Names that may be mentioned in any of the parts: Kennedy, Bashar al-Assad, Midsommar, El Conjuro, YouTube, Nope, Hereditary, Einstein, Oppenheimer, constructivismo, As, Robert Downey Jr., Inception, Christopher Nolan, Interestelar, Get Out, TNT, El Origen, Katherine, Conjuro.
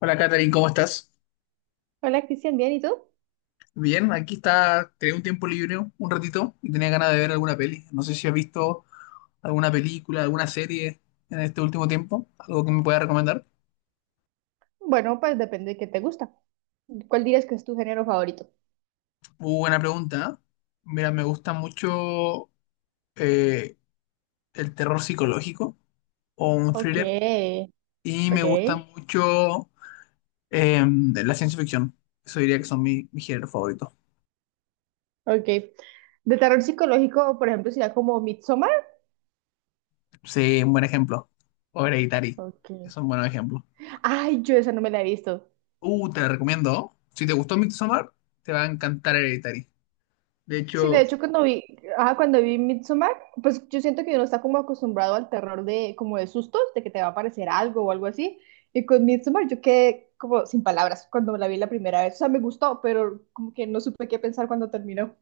Hola, Katherine, ¿cómo estás? Hola Cristian, ¿bien? ¿Y tú? Bien, aquí está, tenía un tiempo libre, un ratito, y tenía ganas de ver alguna peli. No sé si has visto alguna película, alguna serie en este último tiempo, algo que me pueda recomendar. Bueno, pues depende de qué te gusta. ¿Cuál dirías que es tu género favorito? Muy buena pregunta, ¿eh? Mira, me gusta mucho eh, el terror psicológico o un Ok, thriller, y me gusta ok, mucho la ciencia ficción. Eso diría que son mis géneros favoritos. ok. De terror psicológico, por ejemplo, sería como Midsommar. Sí, un buen ejemplo. O Hereditary, Ok. son buenos ejemplos. Ay, yo esa no me la he visto. Te la recomiendo. Si te gustó Midsommar, te va a encantar Hereditary. De Sí, de hecho, hecho, cuando vi Midsommar, pues yo siento que uno está como acostumbrado al terror de, como de sustos, de que te va a aparecer algo o algo así. Y con Midsommar yo quedé como sin palabras cuando la vi la primera vez. O sea, me gustó, pero como que no supe qué pensar cuando terminó.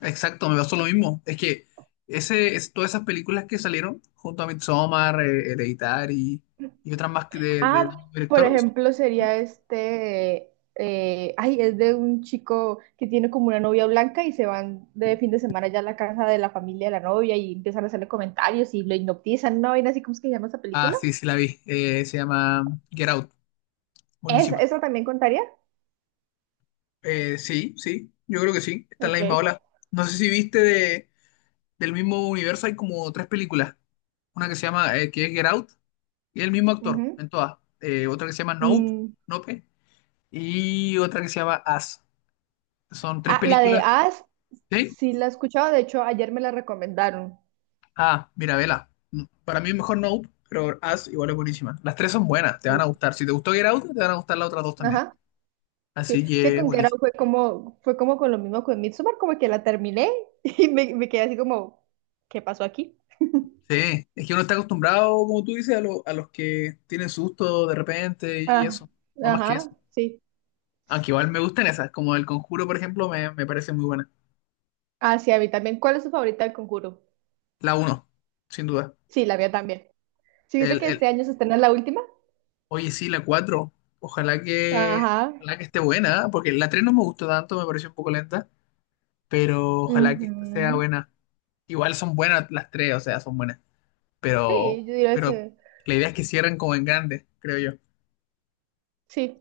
exacto, me pasó lo mismo. Es que todas esas películas que salieron junto a Midsommar, Hereditary y otras más que del Ah, por director. Son... ejemplo, sería este, ay, es de un chico que tiene como una novia blanca y se van de fin de semana ya a la casa de la familia de la novia y empiezan a hacerle comentarios y lo hipnotizan, ¿no? Y así como es que se llama esa Ah, película. sí, sí la vi. Se llama Get Out. ¿Esa, Buenísima. esa también contaría? Sí, sí, yo creo que sí. Está en la Ok. misma ola. No sé si viste del mismo universo, hay como tres películas. Una que se llama, que es Get Out. Y el mismo actor Ujú. en todas. Otra que se llama Nope, Mm, Nope, y otra que se llama As. Son tres ah, la de películas. As, ¿Sí? sí la he escuchado, de hecho ayer me la recomendaron. Ah, mira, vela. Mm, para mí es mejor Nope, pero As igual es buenísima. Las tres son buenas, te van a El- gustar. Si te gustó Get Out, te van a gustar las otras dos también. Ajá. Sí, Así es que que con Get Out buenísimo. fue como con lo mismo con Midsommar, como que la terminé y me quedé así como, ¿qué pasó aquí? Sí, es que uno está acostumbrado, como tú dices, a los que tienen susto de repente y Ah, eso. No más que eso. ajá, sí. Aunque igual me gustan esas, como El Conjuro, por ejemplo, me parece muy buena. Ah, sí, a mí también. ¿Cuál es su favorita del Conjuro? La uno, sin duda. Sí, la mía también. ¿Sí viste El, que el, este año se estrena la última? Oye, sí, la 4, Ojalá que, Ajá. ojalá que esté buena, ¿eh? Porque la 3 no me gustó tanto, me pareció un poco lenta, pero ojalá que esta sea Ujú. buena. Igual son buenas las tres, o sea, son buenas, pero, Sí, yo diría pero que la idea es que cierren como en grande, creo yo. sí.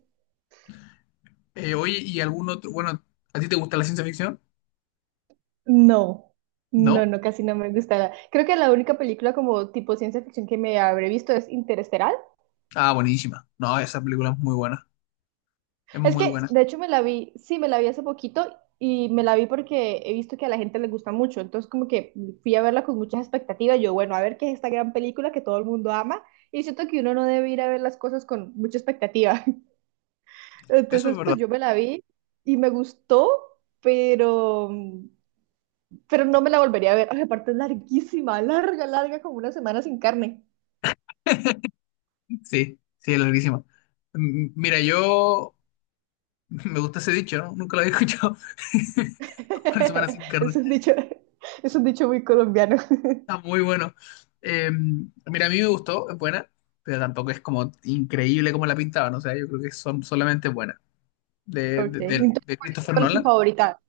Oye, ¿y algún otro? Bueno, ¿a ti te gusta la ciencia ficción? No, ¿No? no, no, casi no me gusta. Creo que la única película como tipo ciencia ficción que me habré visto es Interestelar. Ah, buenísima. No, esa película es muy buena, es Es muy que, buena. de hecho, me la vi, sí, me la vi hace poquito y me la vi porque he visto que a la gente le gusta mucho. Entonces, como que fui a verla con muchas expectativas. Yo, bueno, a ver qué es esta gran película que todo el mundo ama. Y siento que uno no debe ir a ver las cosas con mucha expectativa. Eso es Entonces, verdad. pues yo me la vi y me gustó, pero, pero no me la volvería a ver. Ay, aparte es larguísima, larga, larga, como una semana sin carne. Sí, sí, es larguísima. Mira, yo me gusta ese dicho, ¿no? Nunca lo había escuchado. Como la semana sin Es carne. un dicho, es un dicho muy colombiano. Está muy bueno. Mira, a mí me gustó, es buena, pero tampoco es como increíble como la pintaban. O sea, yo creo que son solamente buenas. Ok, entonces, De ¿cuál es tu Christopher cuál es tu Nolan. favorita?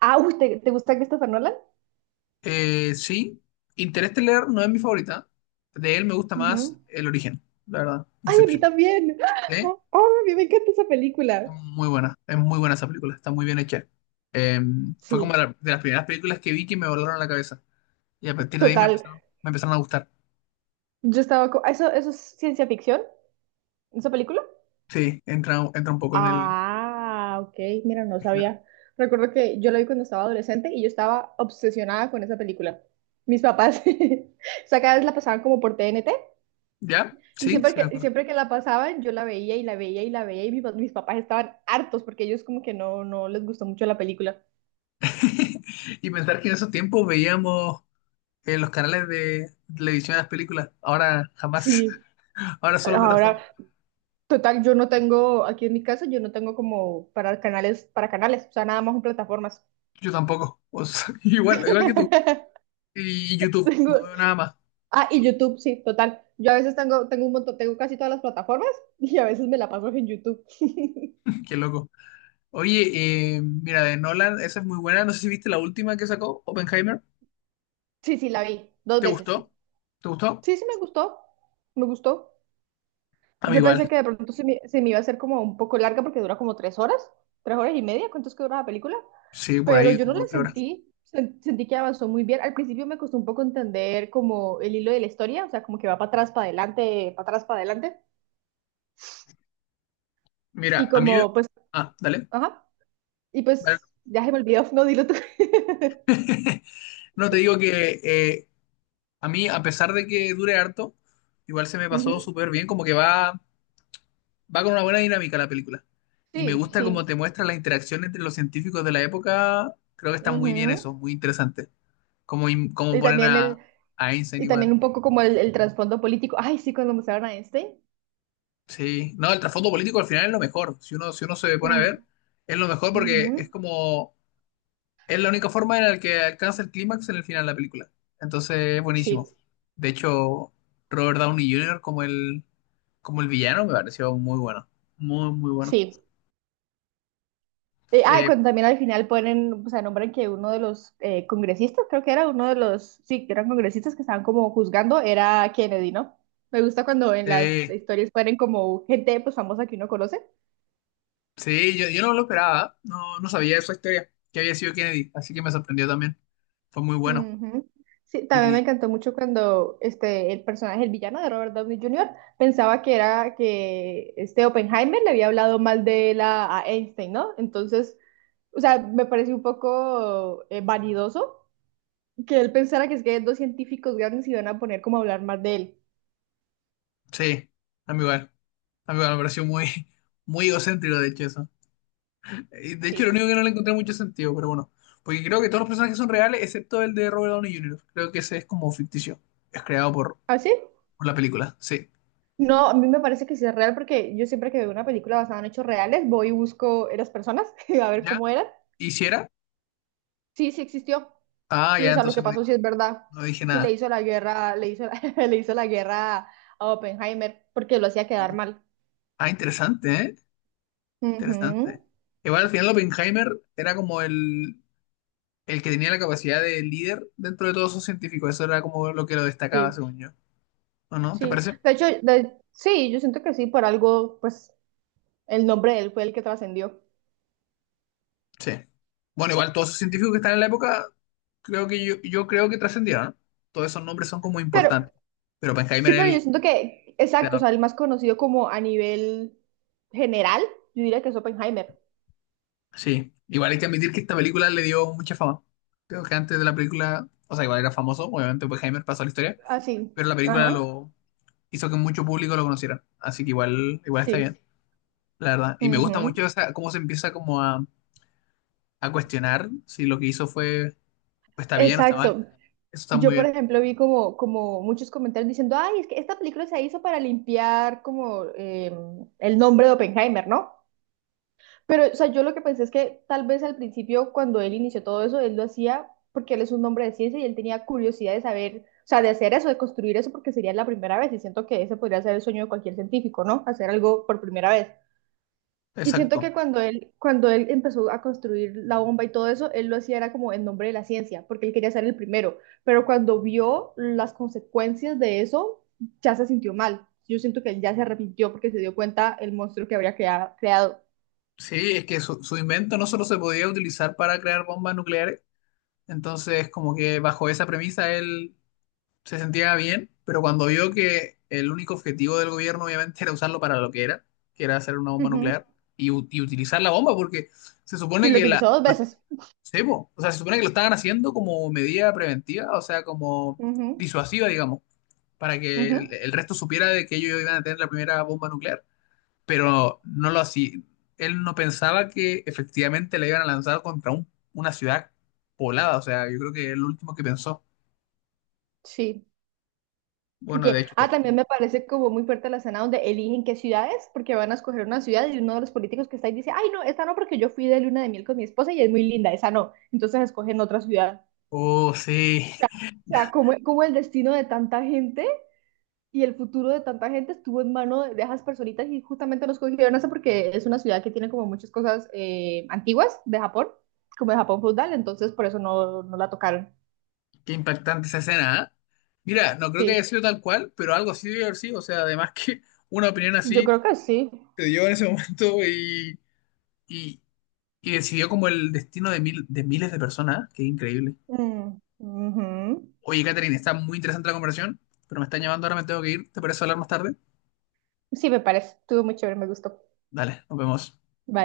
Ah, uy, ¿te gusta Christopher Nolan? Sí, Interestelar no es mi favorita. De él me gusta más Ujú. El Origen, la verdad, Ay, a mí Inception. también. ¿Eh? Oh, a mí me encanta esa película. Es muy buena esa película, está muy bien hecha. Eh, fue como Sí, de las primeras películas que vi que me volaron la cabeza. Y a partir de ahí total. Me empezaron a gustar. ¿Eso es ciencia ficción? ¿Esa película? Sí, entra un poco en el... Ah, ok, mira, no género. sabía. Recuerdo que yo la vi cuando estaba adolescente y yo estaba obsesionada con esa película. Mis papás, o sea, cada vez la pasaban como por TNT, ¿Ya? y Sí, siempre se me que, y acuerda. siempre que la pasaban yo la veía y la veía y la veía, y mis papás estaban hartos porque ellos como que no les gustó mucho la película. Y pensar que en esos tiempos veíamos en los canales de televisión las películas. Ahora jamás. Sí. Ahora solo Ahora. plataforma. Total, yo no tengo, aquí en mi casa, yo no tengo como para canales, o sea, nada más en plataformas. Yo tampoco. O sea, igual, igual que tú. Y YouTube. Tengo, No veo nada más. y YouTube, sí, total. Yo a veces tengo un montón, tengo casi todas las plataformas y a veces me la paso en YouTube. Qué loco. Oye, mira, de Nolan, esa es muy buena. No sé si viste la última que sacó, Oppenheimer. Sí, sí, la vi, dos ¿Te veces. gustó? ¿Te gustó? Sí, sí, me gustó, me gustó. A mí Yo igual. pensé que de pronto se me iba a hacer como un poco larga porque dura como 3 horas, 3 horas y media, ¿cuánto es que dura la película? Sí, por Pero ahí yo no como la tres horas. sentí. Sentí que avanzó muy bien. Al principio me costó un poco entender como el hilo de la historia, o sea, como que va para atrás, para adelante, para atrás, para adelante. Y Mira, a mí... como, pues, Ah, dale. ajá. Y Dale. pues, ya se me olvidó, no, dilo tú. No, te digo que a mí, a pesar de que dure harto, igual se me pasó Ujú. súper bien, como que va, va con una buena dinámica la película. Y me Sí, gusta cómo sí. te muestra la interacción entre los científicos de la época. Creo que está muy bien eso, Ujú. muy interesante. Como, como Y ponen también el, a Einstein y también igual. un poco como el trasfondo político. Ay, sí, cuando mostraron a Einstein. Sí, no, el trasfondo político al final es lo mejor. Si uno se pone a Mm, ver, es lo mejor ujú. porque es como... Es la única forma en la que alcanza el clímax en el final de la película. Entonces es buenísimo. Sí, De hecho, Robert Downey Jr. como como el villano me pareció muy bueno. Muy, muy bueno. sí. Y Eh, cuando también al final ponen, o sea, nombran que uno de los congresistas, creo que era uno de los, sí, que eran congresistas que estaban como juzgando, era Kennedy, ¿no? Me gusta cuando en las eh, historias ponen como gente pues famosa que uno conoce. sí, yo no lo esperaba. No, no sabía esa historia, que había sido Kennedy. Así que me sorprendió también. Fue muy bueno. Ujú. Sí, también Y, me y- encantó mucho cuando este, el personaje, el villano de Robert Downey Jr., pensaba que era que este Oppenheimer le había hablado mal de él a Einstein, ¿no? Entonces, o sea, me pareció un poco vanidoso, que él pensara que es que dos científicos grandes y van a poner como a hablar más de él. sí, a mí igual. A mí igual me pareció muy egocéntrico, de hecho, eso. De hecho, lo Sí. único que no le encontré mucho sentido, pero bueno. Porque creo que todos los personajes son reales, excepto el de Robert Downey Jr. Creo que ese es como ficticio. Es creado por, ¿Ah, sí? por la película, sí. No, a mí me parece que sí es real porque yo siempre que veo una película basada en hechos reales, voy y busco las personas a ver ¿Ya? cómo eran. ¿Hiciera? Sí, sí existió. Ah, Sí, ya, o sea, lo que pasó sí es verdad. no dije Sí le nada. hizo la guerra, le hizo le hizo la guerra a Oppenheimer porque lo hacía Ah, quedar mal. Ah, interesante, ¿eh? Ujú. Interesante. Igual al final Oppenheimer era como el que tenía la capacidad de líder dentro de todos esos científicos. Eso era como lo que lo destacaba, Sí, según yo. ¿O no? ¿Te sí. parece? De hecho, sí, yo siento que sí, por algo, pues el nombre de él fue el que trascendió. Sí. Bueno, igual todos esos científicos que están en la época, creo que yo creo que trascendieron, ¿no? Todos esos nombres son como Pero... importantes. Pero Oppenheimer Sí, era pero yo el siento que, exacto, o sea, creador. el más conocido como a nivel general, yo diría que es Oppenheimer. Sí. Igual hay que admitir que esta película le dio mucha fama. Creo que antes de la película, o sea, igual era famoso, obviamente Oppenheimer pasó a la historia, Así, pero la película ajá, lo hizo que mucho público lo conociera. Así que igual, igual está sí. bien, la verdad. Y me gusta Ujú. mucho cómo se empieza como a cuestionar si lo que hizo fue, pues, está bien o está mal. Exacto. Eso está Yo, muy por bien. ejemplo, vi como muchos comentarios diciendo, ay, es que esta película se hizo para limpiar como el nombre de Oppenheimer, ¿no? Pero, o sea, yo lo que pensé es que tal vez al principio, cuando él inició todo eso, él lo hacía porque él es un hombre de ciencia y él tenía curiosidad de saber, o sea, de hacer eso, de construir eso, porque sería la primera vez. Y siento que ese podría ser el sueño de cualquier científico, ¿no? Hacer algo por primera vez. Y Exacto. siento que cuando él empezó a construir la bomba y todo eso, él lo hacía era como en nombre de la ciencia, porque él quería ser el primero. Pero cuando vio las consecuencias de eso, ya se sintió mal. Yo siento que él ya se arrepintió porque se dio cuenta el monstruo que habría creado. Sí, es que su invento no solo se podía utilizar para crear bombas nucleares, entonces como que bajo esa premisa él se sentía bien, pero cuando vio que el único objetivo del gobierno obviamente era usarlo para lo que era hacer una bomba nuclear y utilizar la bomba, porque se Sí, supone lo que utilizó dos veces. sí, po, o sea, se supone que lo estaban haciendo como medida preventiva, o sea, como Ujú, disuasiva, digamos, para que ujú. el resto supiera de que ellos iban a tener la primera bomba nuclear pero no lo hacía. Él no pensaba que efectivamente la iban a lanzar contra una ciudad poblada, o sea, yo creo que es lo último que pensó. Sí. Y Bueno, de que, hecho, todo. también me parece como muy fuerte la escena donde eligen qué ciudades, porque van a escoger una ciudad y uno de los políticos que está ahí dice, ay, no, esta no, porque yo fui de luna de miel con mi esposa y es muy linda, esa no. Entonces escogen otra ciudad. Oh, sí, O sea, como, como el destino de tanta gente y el futuro de tanta gente estuvo en mano de esas personitas y justamente nos cogieron eso porque es una ciudad que tiene como muchas cosas antiguas de Japón, como de Japón feudal, entonces por eso no, no la tocaron. qué impactante esa escena, ¿eh? Mira, no creo que haya Sí, sido tal cual, pero algo así debe haber sido, o sea, además que una opinión sí, yo así creo que sí. se dio en ese momento y, y decidió como el destino de, de miles de personas, ¿eh? Qué increíble. Mm, ujú. Oye, Catherine, está muy interesante la conversación, pero me están llamando, ahora me tengo que ir, ¿te parece hablar más tarde? Sí, me parece. Estuvo muy chévere, me gustó. Dale, nos vemos. Vale.